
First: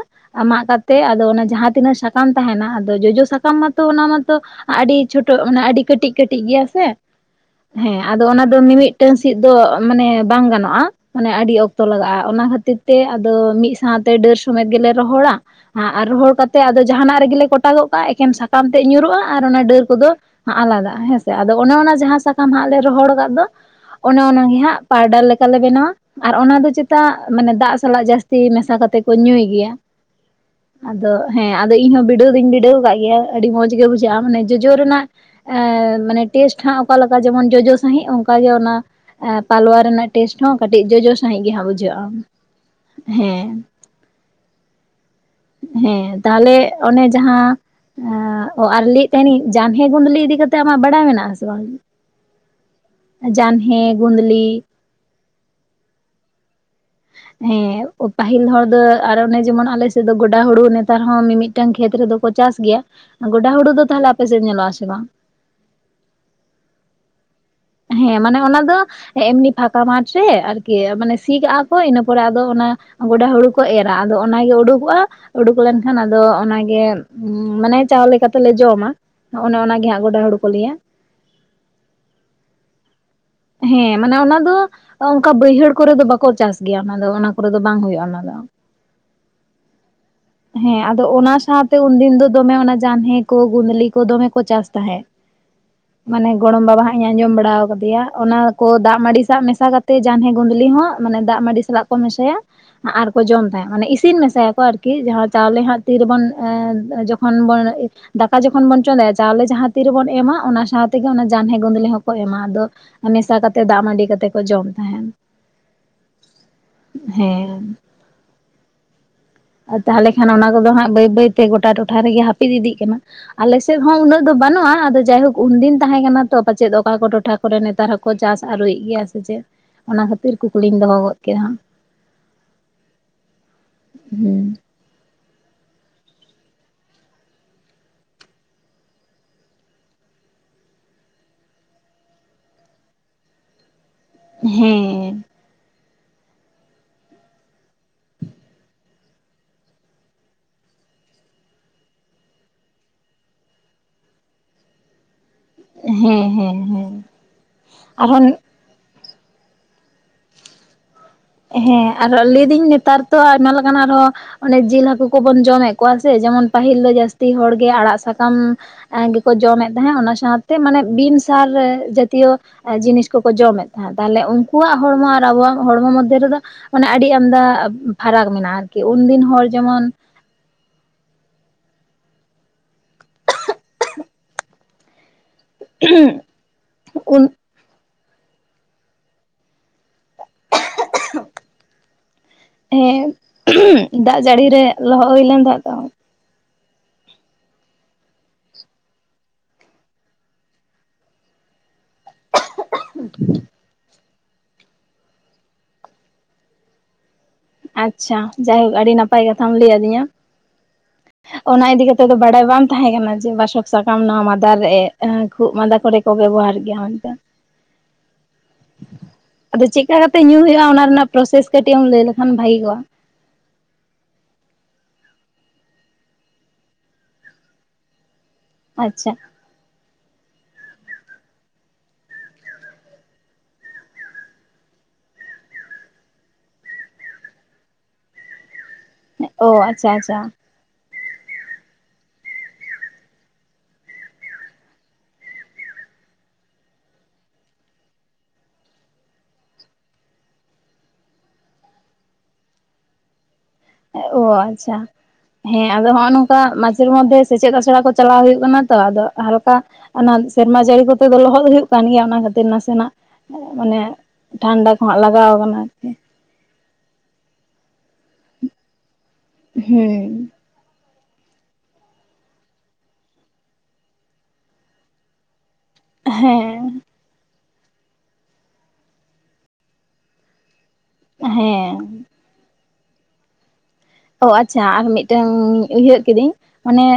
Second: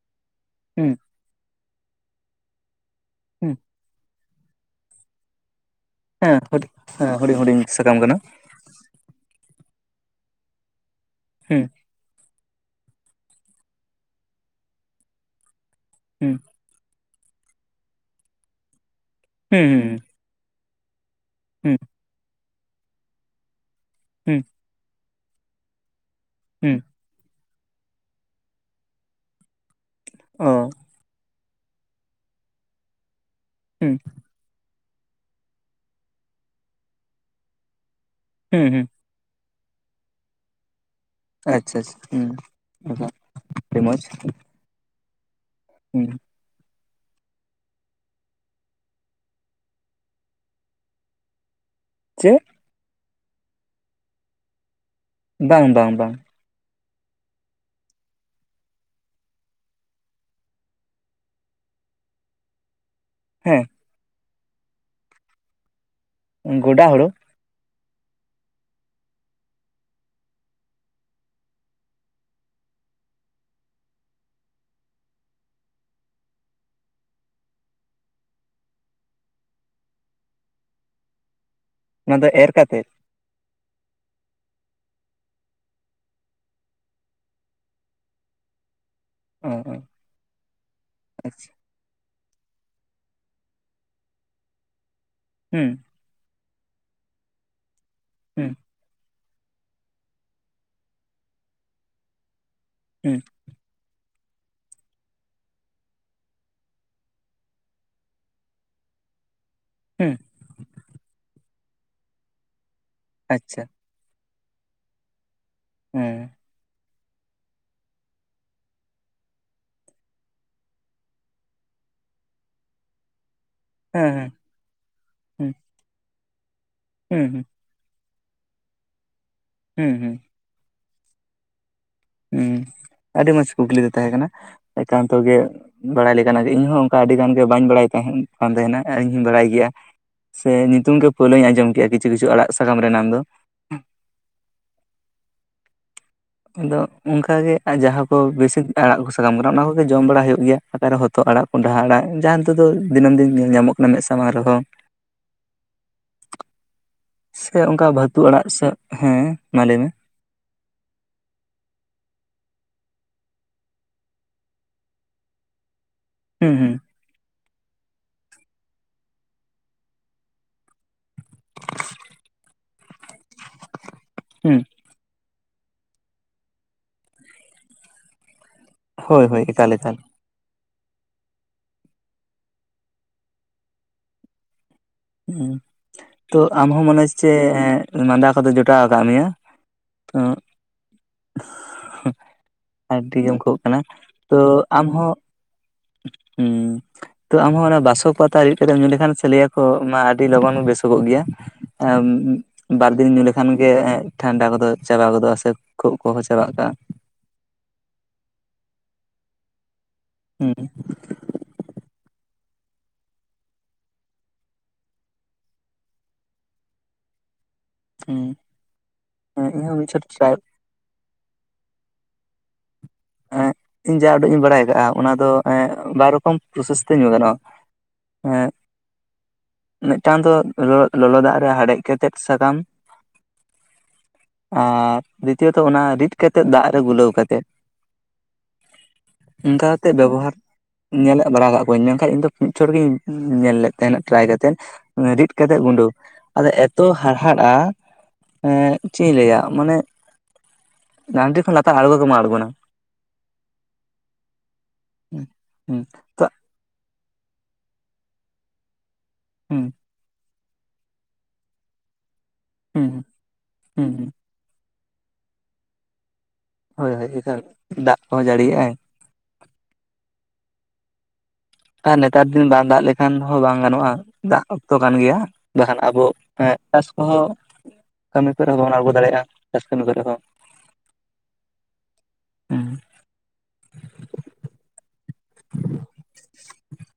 ᱢᱟᱜ ᱦᱩᱸ ᱠᱟᱛᱮᱜ ᱟᱫᱚ ᱚᱱᱟ ᱡᱟᱦᱟᱸ ᱛᱤᱱᱟᱹᱜ ᱥᱟᱠᱟᱢ ᱛᱟᱦᱮᱱᱟ ᱟᱫᱚ ᱡᱚᱡᱚ ᱦᱩᱸ ᱥᱟᱠᱟᱢ ᱢᱟᱛᱚ ᱚᱱᱟ ᱢᱟᱛᱚ ᱟᱹᱰᱤ ᱪᱷᱳᱴᱳᱜ ᱢᱟᱱᱮ ᱟᱹᱰᱤ ᱠᱟᱹᱴᱤᱡ ᱦᱮᱸ ᱠᱟᱹᱴᱤᱡ ᱜᱮᱭᱟ ᱦᱩᱰᱤᱧ ᱦᱮᱸ ᱦᱩᱰᱤᱧ ᱦᱩᱰᱤᱧ ᱥᱟᱠᱟᱢ ᱦᱮᱸ ᱠᱟᱱᱟ ᱟᱫᱚ ᱚᱱᱟ ᱫᱚ ᱢᱤᱢᱤᱫᱴᱟᱝ ᱥᱤᱫ ᱫᱚ ᱢᱟᱱᱮ ᱵᱟᱝ ᱜᱟᱱᱚᱜᱼᱟ ᱢᱟᱱᱮ ᱟᱹᱰᱤ ᱦᱩᱸ ᱚᱠᱛᱚ ᱞᱟᱜᱟᱜᱼᱟ ᱚᱱᱟ ᱠᱷᱟᱹᱛᱤᱨ ᱛᱮ ᱟᱫᱚ ᱢᱤᱫ ᱥᱟᱶᱛᱮ ᱰᱟᱹᱨ ᱥᱚᱢᱮᱛ ᱜᱮᱞᱮ ᱨᱚᱦᱚᱲᱟ ᱟᱨ ᱦᱩᱸ ᱨᱚᱦᱚᱲ ᱠᱟᱛ ᱛᱮ ᱟᱫᱚ ᱡᱟᱦᱟᱱᱟᱜ ᱨᱮᱜᱮᱞᱮ ᱠᱚᱴᱟᱜᱚᱜ ᱠᱟᱜᱼᱟ ᱮᱠᱮᱱ ᱥᱟᱠᱟᱢ ᱛᱮ ᱧᱩᱨᱩᱜᱼᱟ ᱟᱨ ᱚᱱᱟ ᱦᱩᱸ ᱰᱟᱹᱨ ᱦᱩᱸ ᱠᱚᱫᱚ ᱟᱞᱟᱫᱟ ᱦᱮᱸᱥ ᱥᱮ ᱟᱫᱚ ᱚᱱᱮ ᱚᱱᱟ ᱡᱟᱦᱟᱸ ᱥᱟᱠᱟᱢ ᱦᱟᱸᱜ ᱞᱮ ᱨᱚᱦᱚᱲ ᱟᱠᱟᱫ ᱫᱚ ᱚᱱᱮ ᱦᱩᱸ ᱚᱱᱟᱱᱟᱜᱮ ᱦᱟᱸᱜ ᱯᱟᱣᱰᱟᱨ ᱞᱮᱠᱟᱞᱮ ᱵᱮᱱᱟᱣᱟ ᱟᱨ ᱚᱱᱟ ᱫᱚ ᱦᱩᱸ ᱪᱮᱛᱟᱜ ᱢᱟᱱᱮ ᱫᱟᱜ ᱥᱟᱞᱟᱜ ᱡᱟᱹᱥᱛᱤ ᱢᱮᱥᱟ ᱠᱟᱛᱮ ᱠᱚ ᱧᱩᱭ ᱜᱮᱭᱟ ᱚ ᱟᱫᱚ ᱦᱮᱸ ᱟᱫᱚ ᱤᱧ ᱦᱚᱸ ᱵᱤᱰᱟᱹᱣ ᱫᱚᱧ ᱵᱤᱰᱟᱹᱣ ᱟᱠᱟᱫ ᱜᱮᱭᱟ ᱟᱹᱰᱤ ᱢᱚᱸᱡᱽ ᱜᱮ ᱦᱩᱸ ᱵᱩᱡᱷᱟᱹᱜᱼᱟ ᱢᱟᱱᱮ ᱡᱚᱡᱚ ᱨᱮᱱᱟᱜ ᱮᱸ ᱢᱟᱱᱮ ᱴᱮᱥᱴ ᱦᱟᱸ ᱚᱠᱟ ᱞᱮᱠᱟ ᱡᱮᱢᱚᱱ ᱡᱚᱡᱚ ᱥᱟᱺᱦᱤᱡ ᱚᱱᱠᱟᱜᱮ ᱦᱩᱸ ᱚᱱᱟ ᱦᱩᱸ ᱯᱟᱞᱣᱟ ᱨᱮᱱᱟᱜ ᱴᱮᱥᱴ ᱦᱚᱸ ᱠᱟᱹᱴᱤᱡ ᱡᱚᱡᱚ ᱥᱟᱹᱦᱤᱡ ᱜᱮ ᱦᱟᱸᱜ ᱟᱪᱪᱷᱟ ᱟᱪᱪᱷᱟ ᱵᱩᱡᱷᱟᱹᱜᱼᱟ ᱦᱩᱸ ᱚᱱᱠᱟ ᱦᱮᱸ ᱟᱹᱰᱤ ᱢᱚᱡᱽ ᱦᱮᱸ ᱛᱟᱦᱞᱮ ᱚᱱᱮ ᱡᱟᱦᱟᱸ ᱮᱸᱻ ᱚ ᱟᱨ ᱞᱟᱹᱭᱮᱫ ᱛᱟᱦᱮᱱᱤᱧ ᱡᱟᱱᱦᱮ ᱜᱩᱰᱞᱤ ᱤᱫᱤ ᱠᱟᱛᱮᱫ ᱟᱢᱟᱜ ᱵᱟᱲᱟᱭ ᱢᱮᱱᱟᱜᱼᱟ ᱟᱥᱮ ᱵᱟᱝ ᱪᱮᱫ ᱡᱟᱱᱦᱮ ᱜᱩᱸᱫᱞᱤ ᱵᱟᱝ ᱵᱟᱝ ᱵᱟᱝ ᱦᱮᱸ ᱯᱟᱹᱦᱤᱞ ᱦᱚᱲ ᱫᱚ ᱟᱨ ᱚᱱᱮ ᱡᱮᱢᱚᱱ ᱟᱞᱮᱥᱮᱫ ᱫᱚ ᱜᱚᱰᱟ ᱦᱩᱲᱩ ᱱᱮᱛᱟᱨ ᱦᱚᱸ ᱢᱤᱢᱤᱫ ᱢᱤᱫᱴᱟᱝ ᱠᱷᱮᱛ ᱨᱮᱫᱚ ᱠᱚ ᱪᱟᱥ ᱜᱮᱭᱟ ᱜᱚᱰᱟ ᱦᱩᱲᱩ ᱦᱮᱸ ᱫᱚ ᱛᱟᱦᱚᱞᱮ ᱟᱯᱮᱥᱮᱫ ᱧᱮᱞᱚᱜ-ᱟ ᱥᱮ ᱵᱟᱝ ᱜᱚᱰᱟ ᱦᱳᱲᱳ ᱦᱮᱸ ᱢᱟᱱᱮ ᱚᱱᱟ ᱫᱚ ᱮᱢᱱᱤ ᱯᱷᱟᱸᱠᱟ ᱢᱟᱴᱷ ᱨᱮ ᱟᱨᱠᱤ ᱢᱟᱱᱮ ᱥᱤ ᱠᱟᱜᱼᱟ ᱠᱚ ᱤᱱᱟᱹ ᱯᱚᱨᱮ ᱟᱫᱚ ᱚᱱᱟ ᱜᱚᱰᱟ ᱦᱩᱲᱩ ᱠᱚ ᱮᱨᱟ ᱟᱫᱚ ᱚᱱᱟᱜᱮ ᱩᱰᱩᱠᱚᱜᱼᱟ ᱩᱰᱩᱠ ᱞᱮᱱᱠᱷᱟᱱ ᱟᱫᱚ ᱚᱱᱟᱜᱮ ᱢᱟᱱᱮ ᱪᱟᱣᱞᱮ ᱠᱟᱛᱮᱞᱮ ᱡᱚᱢᱟ ᱚᱱᱮ ᱚᱱᱟᱜᱮ ᱦᱟᱸᱜ ᱜᱚᱰᱟ ᱦᱩᱲᱩ ᱠᱚ ᱞᱮᱭᱟ ᱚᱱᱟ ᱫᱚ ᱮᱨ ᱠᱟᱛᱮᱫ ᱦᱮᱸ ᱢᱟᱱᱮ ᱚᱱᱟ ᱫᱚ ᱚᱝᱠᱟ ᱵᱟᱹᱭᱦᱟᱹᱲ ᱠᱚᱨᱮ ᱫᱚ ᱵᱟᱠᱚ ᱪᱟᱥ ᱜᱮᱭᱟ ᱚᱱᱟ ᱫᱚ ᱚᱱᱟ ᱠᱚᱨᱮ ᱫᱚ ᱵᱟᱝ ᱦᱩᱭᱩᱜᱼᱟ ᱚᱱᱟ ᱫᱚ ᱚ [inaudible] ᱦᱮᱸ ᱟᱫᱚ ᱚᱱᱟ ᱟᱪᱪᱷᱟ ᱥᱟᱶᱛᱮ ᱩᱱᱫᱤᱱ ᱫᱚ ᱫᱚᱢᱮ ᱚᱱᱟ ᱡᱟᱱᱦᱮ ᱠᱚ ᱜᱩᱫᱽᱞᱤ ᱠᱚ ᱫᱚᱢᱮ ᱠᱚ ᱪᱟᱥ ᱛᱟᱦᱮᱸᱫ ᱦᱩᱸ ᱢᱟᱱᱮ ᱜᱚᱲᱚᱢ ᱵᱟᱵᱟ ᱦᱟᱸᱜ ᱤᱧ ᱟᱸᱡᱚᱢ ᱵᱟᱲᱟ ᱟᱠᱟᱫᱮᱭᱟ ᱚᱱᱟ ᱦᱩᱸ ᱠᱚ ᱫᱟᱜ ᱢᱟᱹᱰᱤ ᱥᱟ ᱢᱮᱥᱟ ᱠᱟᱛᱮᱫ ᱛᱮ ᱡᱟᱱᱦᱮ ᱜᱩᱸᱫᱽᱞᱤ ᱦᱚᱸ ᱢᱟᱱᱮ ᱫᱟᱜ ᱢᱟᱹᱰᱤ ᱥᱟᱞᱟᱜ ᱠᱚ ᱢᱮᱥᱟᱭᱟ ᱟᱨ ᱠᱚ ᱦᱩᱸ ᱡᱚᱢ ᱛᱟᱭᱟ ᱢᱟᱱᱮ ᱤᱥᱤᱱ ᱢᱮᱥᱟᱭᱟᱠᱚ ᱟᱨ ᱠᱤ ᱡᱟᱦᱟᱸ ᱪᱟᱣᱞᱮ ᱦᱟᱸᱜ ᱛᱤᱨᱮᱵᱚᱱ ᱡᱚᱠᱷᱚᱱ ᱵᱚᱱ ᱫᱟᱠᱟ ᱡᱚᱠᱷᱚᱱ ᱵᱚᱱ ᱪᱚᱸᱫᱟᱭ ᱪᱟᱣᱞᱮ ᱡᱟᱦᱟ ᱛᱤ ᱨᱮᱵᱚᱱ ᱦᱩᱸ ᱮᱢᱟ ᱚᱱᱟ ᱥᱟᱶᱛᱮᱜᱮ ᱚᱱᱟ ᱡᱟᱱᱦᱮ ᱜᱩᱫᱽᱞᱤ ᱦᱚᱸᱠᱚ ᱮᱢᱟ ᱟᱫᱚ ᱢᱮᱥᱟ ᱠᱟᱛᱮ ᱟᱪᱪᱷᱟ ᱫᱟᱜ ᱢᱟᱹᱰᱤ ᱠᱟᱛᱮ ᱠᱚ ᱡᱚᱢ ᱛᱟᱦᱮᱱ ᱦᱮᱸ ᱦᱮᱸ ᱟᱨ ᱛᱟᱦᱞᱮ ᱠᱷᱟᱱ ᱚᱱᱟ ᱠᱚᱫᱚ ᱦᱟᱸᱜ ᱵᱟᱹᱭ ᱵᱟᱹᱭ ᱛᱮ ᱜᱚᱴᱟ ᱴᱚᱴᱷᱟ ᱨᱮᱜᱮ ᱦᱟᱹᱯᱤᱫ ᱤᱫᱤᱜ ᱠᱟᱱᱟ ᱟᱞᱮ ᱥᱮ ᱪᱮᱫ ᱦᱚᱸ ᱦᱮᱸ ᱩᱱᱟᱹᱜ ᱦᱮᱸ ᱫᱚ ᱵᱟᱹᱱᱩᱜᱼᱟ ᱟᱫᱚ ᱡᱟᱭᱦᱳᱠ ᱦᱩᱸ ᱩᱱᱫᱤᱱ ᱛᱟᱦᱮᱸ ᱠᱟᱱᱟ ᱛᱚ ᱯᱟᱪᱮᱫ ᱚᱠᱟ ᱠᱚ ᱦᱩᱸ ᱴᱚᱴᱷᱟ ᱦᱩᱸ ᱠᱚᱨᱮ ᱱᱮᱛᱟᱨ ᱦᱚᱸ ᱠᱚ ᱪᱟᱥ ᱟᱹᱨᱩᱭᱮᱫ ᱜᱮᱭᱟ ᱥᱮ ᱪᱮᱫ ᱦᱩᱸ ᱚᱱᱟ ᱦᱩᱸ ᱠᱷᱟᱹᱛᱤᱨ ᱠᱩᱠᱞᱤᱧ ᱫᱚᱦᱚ ᱜᱚᱫ ᱠᱮᱫᱟ ᱦᱩᱸ ᱟᱹᱰᱤ ᱢᱚᱸᱡᱽ ᱠᱩᱠᱞᱤ ᱫᱚ ᱛᱟᱦᱮᱸ ᱠᱟᱱᱟ ᱮᱠᱟᱱᱛᱚ ᱜᱮ ᱵᱟᱲᱟᱭ ᱞᱮᱠᱟᱱᱟᱜ ᱜᱮ ᱤᱧᱦᱚᱸ ᱚᱱᱠᱟ ᱟᱹᱰᱤ ᱜᱟᱱ ᱜᱮ ᱵᱟᱹᱧ ᱵᱟᱲᱟᱭ ᱠᱟᱱ ᱛᱟᱦᱮᱱᱟ ᱤᱧ ᱦᱚᱸᱧ ᱵᱟᱲᱟᱭ ᱜᱮᱭᱟ ᱥᱮ ᱧᱩᱛᱩᱢ ᱜᱮ ᱯᱳᱭᱞᱟᱹᱧ ᱟᱸᱡᱚᱢ ᱠᱮᱜᱼᱟ ᱠᱤᱪᱷᱩ ᱠᱤᱪᱷᱩ ᱟᱲᱟᱜ ᱥᱟᱠᱟᱢ ᱨᱮᱱᱟᱝ ᱫᱚ ᱦᱮᱸ ᱟᱫᱚ ᱚᱱᱠᱟ ᱜᱮ ᱡᱟᱦᱟᱸ ᱠᱚ ᱵᱮᱥᱤ ᱟᱲᱟᱜ ᱥᱟᱠᱟᱢ ᱠᱟᱱᱟ ᱚᱱᱟ ᱠᱚᱜᱮ ᱡᱚᱢ ᱵᱟᱲᱟ ᱦᱩᱭᱩᱜ ᱜᱮᱭᱟ ᱥᱟᱫᱟᱨᱚᱱ ᱦᱚᱲ ᱛᱚ ᱟᱲᱟᱜ ᱠᱚᱸᱰᱷᱟ ᱟᱲᱟᱜ ᱡᱟᱦᱟᱸ ᱛᱮᱫᱚ ᱫᱤᱱᱟᱹᱢ ᱫᱤᱱ ᱧᱮᱞ ᱧᱟᱢᱚᱜ ᱠᱟᱱᱟ ᱢᱮᱫ ᱥᱟᱢᱟᱝ ᱨᱮᱫᱚᱸ ᱦᱮᱸ ᱦᱮᱸ ᱦᱮᱸ ᱥᱮ ᱚᱱᱠᱟ ᱵᱷᱟᱛᱩ ᱟᱨᱦᱚᱸ ᱟᱲᱟᱜ ᱥᱮ ᱦᱮᱸ ᱢᱟ ᱞᱟᱹᱭ ᱢᱮ ᱦᱮᱸ ᱟᱨ ᱞᱟᱹᱭᱫᱟᱹᱧ ᱱᱮᱛᱟᱨ ᱛᱚ ᱟᱭᱢᱟ ᱞᱮᱠᱟᱱᱟᱜ ᱟᱨᱦᱚᱸ ᱚᱱᱮ ᱡᱤᱞ ᱦᱟᱠᱩ ᱠᱚᱵᱚᱱ ᱡᱚᱢᱮᱫ ᱠᱚᱣᱟ ᱥᱮ ᱡᱮᱢᱚᱱ ᱦᱩᱸ ᱦᱩᱸ ᱯᱟᱹᱦᱤᱞ ᱫᱚ ᱡᱟᱹᱥᱛᱤ ᱦᱚᱲᱜᱮ ᱟᱲᱟᱜ ᱥᱟᱠᱟᱢ ᱜᱮᱠᱚ ᱡᱚᱢᱮᱫ ᱛᱟᱦᱮᱸᱫ ᱚᱱᱟ ᱥᱟᱶᱛᱮ ᱢᱟᱱᱮ ᱵᱤᱱ ᱥᱟᱨ ᱡᱟᱛᱤᱭᱚ ᱡᱤᱱᱤᱥ ᱠᱚ ᱠᱚ ᱡᱚᱢᱮᱫ ᱛᱟᱦᱮᱸᱫ ᱛᱟᱦᱚᱞᱮ ᱦᱩᱸ ᱩᱱᱠᱩᱣᱟᱜ ᱦᱚᱲᱢᱚ ᱟᱨ ᱟᱵᱚᱣᱟᱜ ᱦᱚᱲᱢᱚ ᱢᱚᱫᱽᱫᱷᱮ ᱨᱮᱫᱚ ᱢᱟᱱᱮ ᱟᱹᱰᱤ ᱟᱱᱫᱟ ᱯᱷᱟᱨᱟᱠ ᱢᱮᱱᱟᱜᱼᱟ ᱠᱤ ᱩᱱᱫᱤᱱ ᱦᱳᱭ ᱦᱳᱭ ᱦᱚᱲ ᱮᱠᱟᱞ ᱡᱮᱢᱚᱱ ᱮᱠᱟᱞ ᱦᱮᱸ ᱛᱚ ᱟᱢᱦᱚᱸ ᱢᱚᱱᱮ ᱩᱱ ᱦᱚᱪᱷᱮ ᱢᱟᱫᱟ ᱠᱚᱫᱚ ᱡᱚᱴᱟᱣ ᱟᱠᱟᱫ ᱢᱮᱭᱟ ᱚᱜ ᱦᱮᱸ ᱟᱹᱰᱤ ᱜᱮᱢ ᱠᱷᱩᱜ ᱠᱟᱱᱟ ᱫᱟᱜ ᱛᱚ ᱡᱟᱹᱲᱤ ᱨᱮ ᱟᱢ ᱞᱚᱦᱚᱫ ᱦᱚᱸ ᱦᱩᱭ ᱞᱮᱱ ᱛᱟᱦᱮᱸᱫ ᱛᱚ ᱦᱩᱸ ᱛᱚ ᱟᱢᱦᱚᱸ ᱚᱱᱟ ᱵᱟᱥᱚᱠ ᱯᱟᱛᱟ ᱨᱤᱫ ᱠᱟᱛᱮᱢ ᱧᱩ ᱞᱮᱠᱷᱟᱱ ᱥᱮ ᱞᱟᱹᱭᱟᱠᱚ ᱟᱹᱰᱤ ᱞᱚᱜᱚᱱ ᱵᱮᱥᱚᱜᱚᱜ ᱜᱮᱭᱟ ᱵᱤᱨ ᱫᱤᱱ ᱧᱩ ᱞᱮᱠᱷᱟᱱ ᱜᱮ ᱮᱸ ᱴᱷᱟᱱᱰᱟ ᱠᱚᱫᱚ ᱪᱟᱵᱟ ᱜᱚᱫᱚᱜᱼᱟ ᱥᱮ ᱠᱷᱩᱜ ᱠᱚᱦᱚᱸ ᱪᱟᱵᱟᱜ ᱠᱟᱱ ᱟᱪᱪᱷᱟ ᱡᱟᱭᱦᱳᱠ ᱟᱹᱰᱤ ᱱᱟᱯᱟᱭ ᱠᱟᱛᱷᱟᱢ ᱞᱟᱹᱭ ᱟᱹᱫᱤᱧᱟ ᱦᱩᱸ ᱚᱱᱟ ᱤᱫᱤ ᱠᱟᱛᱮᱜ ᱫᱚ ᱵᱟᱲᱟᱭ ᱵᱟᱝ ᱛᱟᱦᱮᱸ ᱠᱟᱱᱟ ᱡᱮ ᱵᱟᱥᱚᱠ ᱥᱟᱠᱟᱢ ᱱᱚᱣᱟ ᱢᱟᱫᱟᱟᱨ ᱨᱮ ᱠᱷᱩᱜ ᱢᱟᱸᱫᱟ ᱠᱚᱨᱮ ᱠᱚ ᱵᱮᱵᱚᱦᱟᱨ ᱜᱮᱭᱟ ᱟᱱᱛᱮ ᱦᱩᱸ [inaudible] ᱟᱫᱚ ᱤᱧᱦᱚᱸ ᱢᱤᱫ ᱪᱮᱫᱮᱠᱟ ᱪᱷᱚᱴ ᱠᱟᱛᱮ ᱴᱨᱟᱭ ᱧᱩ ᱦᱩᱭᱩᱜᱼᱟ ᱚᱱᱟ ᱨᱮᱱᱟᱜ ᱯᱨᱚᱥᱮᱥ ᱠᱟᱹᱴᱤᱡ ᱮᱢ ᱞᱟᱹᱭ ᱞᱮᱠᱷᱟᱱ ᱵᱷᱟᱹᱜᱤ ᱠᱚᱜᱼᱟ ᱮᱜ ᱤᱧ ᱡᱟ ᱩᱰᱤᱠ ᱤᱧ ᱵᱟᱲᱟᱭ ᱟᱠᱟᱟᱜᱼᱟ ᱚᱱᱟ ᱫᱚ ᱮᱜ ᱵᱟᱨ ᱨᱚᱠᱚᱢ ᱯᱨᱚᱥᱮᱥ ᱛᱮ ᱧᱩ ᱜᱟᱱᱚᱜᱼᱟ ᱮᱜ ᱟᱪᱪᱷᱟ ᱢᱤᱫᱴᱟᱝ ᱫᱚ ᱞᱚᱞᱚ ᱫᱟᱜ ᱨᱮ ᱦᱮᱰᱮᱡ ᱠᱟᱛᱮᱫ ᱥᱟᱠᱟᱢ ᱟᱨ ᱫᱤᱛᱤᱭᱚ ᱫᱚ ᱚᱱᱟ ᱨᱤᱫ ᱠᱟᱛᱮᱫ ᱫᱟᱜ ᱨᱮ ᱜᱩᱞᱟᱹᱣ ᱠᱟᱛᱮᱫ ᱚ ᱚᱝᱠᱟ ᱟᱪᱪᱷᱟ ᱟᱛᱮᱜ ᱟᱪᱪᱷᱟ ᱵᱮᱵᱚᱦᱟᱨ ᱧᱮᱞᱚᱜ ᱵᱟᱲᱟᱣ ᱠᱟᱜ ᱠᱚᱣᱟᱹᱧ ᱢᱮᱱᱠᱷᱟᱱ ᱤᱧ ᱫᱚ ᱢᱤᱫ ᱪᱷᱚᱴ ᱜᱤᱧ ᱧᱮᱞ ᱞᱮᱫ ᱛᱟᱦᱮᱸᱱᱟ ᱴᱟᱨᱟᱭ ᱠᱟᱛᱮᱜ᱾ ᱨᱤᱫᱽ ᱠᱟᱛᱮᱜ ᱜᱩᱸᱰᱟᱹ ᱟᱫᱚ ᱮᱛᱚ ᱦᱟᱲᱻᱦᱟᱫᱼᱟ [unintelligible] ᱮᱸ ᱪᱮᱜ ᱤᱧ ᱞᱟᱹᱭᱟ ᱢᱟᱱᱮ ᱞᱟᱸᱰᱨᱤ ᱠᱷᱚᱱ ᱞᱟᱛᱟᱨ ᱟᱬᱜᱚ ᱜᱮ ᱵᱟᱝ ᱟᱬᱜᱚᱱᱟ᱾ ᱳ ᱟᱪᱪᱷᱟ ᱦᱩᱸ ᱦᱮᱸ ᱦᱩᱸ ᱟᱫᱚ ᱦᱚᱜᱼᱚ ᱛᱚ ᱱᱚᱝᱠᱟ ᱮᱨ ᱢᱚᱫᱽᱫᱷᱮ ᱥᱮᱪᱮᱫ ᱥᱮᱲᱟ ᱠᱚ ᱪᱟᱞᱟᱣ ᱦᱩᱭᱩᱜ ᱠᱟᱱᱟ ᱛᱚ ᱟᱫᱚ ᱦᱟᱞᱠᱟ ᱦᱩᱸ ᱚᱱᱟ ᱥᱮᱨᱢᱟ ᱡᱟᱹᱲᱤ ᱠᱚᱛᱮ ᱫᱚ ᱞᱚᱦᱚᱫ ᱦᱩᱭᱩᱜ ᱠᱟᱱ ᱜᱮᱭᱟ ᱚᱱᱟ ᱠᱷᱟᱹᱛᱤᱨ ᱦᱩᱸ ᱱᱟᱥᱮᱱᱟᱜ ᱢᱟᱱᱮ ᱦᱩᱸ ᱦᱩᱸ ᱴᱷᱟᱱᱰᱟ ᱠᱚᱦᱜ ᱞᱟᱜᱟᱣ ᱠᱟᱱᱟ ᱟᱨᱠᱤ ᱦᱳᱭ ᱦᱳᱭ ᱮᱠᱟᱞ ᱫᱟᱜ ᱠᱚᱦᱚᱸ ᱡᱟᱹᱲᱤᱮᱜᱟᱭ ᱦᱩᱸ ᱟᱨ ᱱᱮᱛᱟᱨ ᱫᱤᱱ ᱵᱟᱝ ᱫᱟᱜ ᱞᱮᱠᱷᱟᱱ ᱦᱚᱸ ᱵᱟᱝ ᱜᱟᱱᱚᱜᱼᱟ ᱫᱟᱜ ᱚᱠᱛᱚ ᱠᱟᱱ ᱜᱮᱭᱟ ᱵᱟᱠᱷᱟᱱ ᱟᱵᱚ ᱦᱮᱸ ᱪᱟᱥ ᱠᱚᱦᱚᱸ ᱠᱟᱹᱢᱤ ᱠᱚᱨᱮ ᱦᱚᱸ ᱵᱚᱱ ᱟᱬᱜᱚ ᱫᱟᱲᱮᱭᱟᱜᱼᱟ ᱪᱟᱥ ᱠᱟᱹᱢᱤ ᱠᱚᱨᱮ ᱦᱚᱸ ᱦᱮᱸ ᱦᱩᱸ ᱚ ᱟᱪᱪᱷᱟ ᱟᱨ ᱢᱤᱫᱴᱟᱝ ᱩᱭᱦᱟᱹᱨ ᱠᱤᱫᱟᱹᱧ ᱚᱱᱮ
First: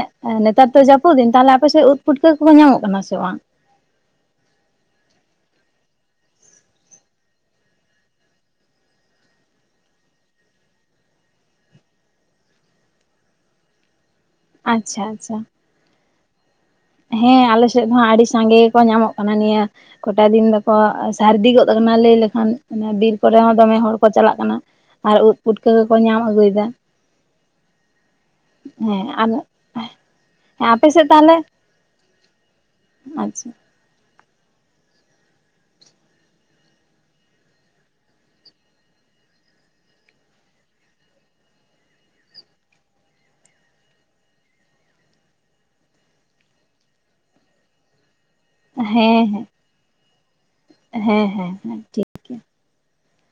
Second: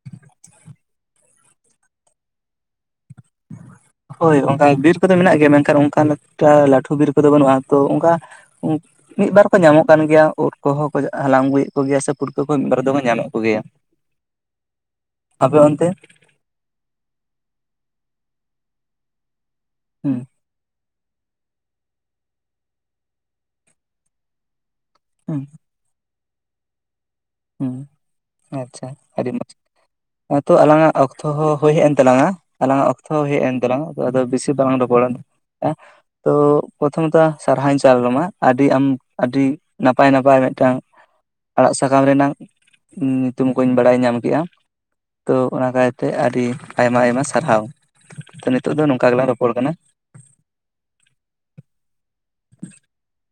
ᱱᱮᱛᱟᱨ ᱫᱚ ᱡᱟᱹᱯᱩᱫ ᱫᱤᱱ ᱛᱟᱦᱞᱮ ᱟᱯᱮᱥᱮᱫ ᱩᱫ ᱯᱷᱩᱴᱠᱟᱹ ᱠᱚᱠᱚ ᱧᱟᱢᱚᱜ ᱠᱟᱱᱟ ᱥᱮ ᱵᱟᱝ? ᱦᱳᱭ ᱚᱝᱠᱟ ᱵᱤᱨ ᱠᱚᱫᱚ ᱢᱮᱱᱟᱜ ᱜᱮᱭᱟ ᱢᱮᱱᱠᱷᱟᱱ ᱚᱝᱠᱟ ᱞᱟᱹᱴᱷᱩ ᱵᱤᱨ ᱠᱚᱫᱚ ᱵᱟᱹᱱᱩᱜᱼᱟ ᱛᱚ ᱚᱝᱠᱟ [unintelligible] ᱢᱤᱫ ᱵᱟᱨ ᱠᱚ ᱧᱟᱢᱚᱜ ᱠᱟᱱ ᱜᱮᱭᱟ ᱩᱫ ᱠᱚᱦᱚᱸ ᱠᱚ ᱦᱟᱞᱟᱝ ᱟᱹᱜᱩᱭᱮᱫ ᱠᱚ ᱜᱮᱭᱟ ᱥᱮ ᱯᱩᱴᱠᱟᱹ ᱠᱚᱦᱚᱸ ᱢᱤᱫ ᱵᱟᱨ ᱫᱚᱠᱚ ᱧᱟᱢᱮᱷ ᱠᱚ ᱜᱮᱭᱟ᱾ [inaudible] ᱟᱪᱷᱟ ᱟᱪᱷᱟ [unintelligible] ᱚᱱᱛᱮ ᱦᱮᱸ ᱟᱞᱮᱥᱮᱜ ᱦᱚᱸ ᱦᱟᱸᱜ ᱟᱹᱰᱤ ᱥᱟᱸᱜᱮ ᱜᱮᱠᱚ ᱧᱟᱢᱚᱜ ᱠᱟᱱᱟ ᱱᱤᱭᱟᱹ ᱠᱚᱴᱟ ᱦᱩᱸ ᱫᱤᱱ ᱫᱚᱠᱚ [unintelligible] ᱥᱟᱹᱨᱫᱤ ᱜᱚᱫ ᱟᱠᱟᱱᱟ ᱞᱟᱹᱭ ᱞᱮᱠᱷᱟᱱ ᱚᱱᱟ ᱵᱤᱨ ᱠᱚᱨᱮ ᱦᱚᱸ ᱫᱚᱢᱮ ᱦᱚᱲ ᱠᱚ ᱪᱟᱞᱟᱜ ᱠᱟᱱᱟ ᱟᱨ ᱩᱫ ᱦᱩᱸ ᱯᱩᱴ [unintelligible] ᱜᱮᱠᱚ ᱧᱟᱢ ᱟᱹᱜᱩᱭᱫᱟ᱾ ᱚᱸ ᱟᱪᱷᱟ ᱦᱮᱸ ᱟᱹᱰᱤ ᱢᱚᱸᱡᱽ ᱟᱨ ᱦᱮᱛᱚ ᱟᱯᱮ ᱟᱞᱟᱝᱟᱜ ᱥᱮᱫ ᱚᱠᱛᱚ ᱛᱟᱦᱚᱞᱮ ᱦᱚᱸ [unintelligible] ᱦᱩᱭ ᱦᱮᱜ ᱮᱱ ᱛᱟᱞᱟᱝᱟ ᱟᱞᱟᱝᱟᱜ ᱚᱠᱛᱚ ᱦᱚᱸ ᱦᱮᱜ ᱟᱪᱪᱷᱟ ᱮᱱ ᱛᱟᱞᱟᱝᱟ ᱟᱫᱚ ᱵᱮᱥᱤ ᱵᱟᱞᱟᱝ ᱨᱚᱯᱚᱲᱟ᱾ ᱛᱚ ᱯᱚᱛᱷᱚᱢᱚᱛᱟ ᱥᱟᱨᱦᱟᱣᱤᱧ ᱪᱟᱞ ᱟᱢᱟ ᱟᱹᱰᱤ ᱟᱢ ᱟᱹᱰᱤ [unintelligible] ᱱᱟᱯᱟᱭ ᱱᱟᱯᱟᱭ ᱢᱤᱫᱴᱟᱝ ᱟᱲᱟᱜ ᱥᱟ [unintelligible] ᱱᱟᱜᱟᱢ ᱨᱮᱱᱟᱝ ᱧᱤᱛᱩᱢ ᱠᱚᱧ ᱵᱟᱲᱟᱭ ᱧᱟᱢ ᱠᱮᱜᱼᱟ᱾ ᱛᱚ ᱚᱱᱟ ᱠᱟᱭᱛᱮ ᱟᱹᱰᱤ ᱟᱭᱢᱟ ᱟᱭᱢᱟ ᱥᱟᱨᱦᱟᱣ ᱛᱚ ᱱᱤᱛᱳᱜ ᱫᱚ ᱱᱚᱝᱠᱟ ᱜᱮᱞᱟᱝ ᱦᱮᱸ ᱦᱮᱸ ᱨᱚᱯᱚᱲ ᱠᱟᱱᱟ᱾ ᱦᱮᱸ ᱦᱮᱸ ᱦᱮᱸ ᱴᱷᱤᱠ [inaudible]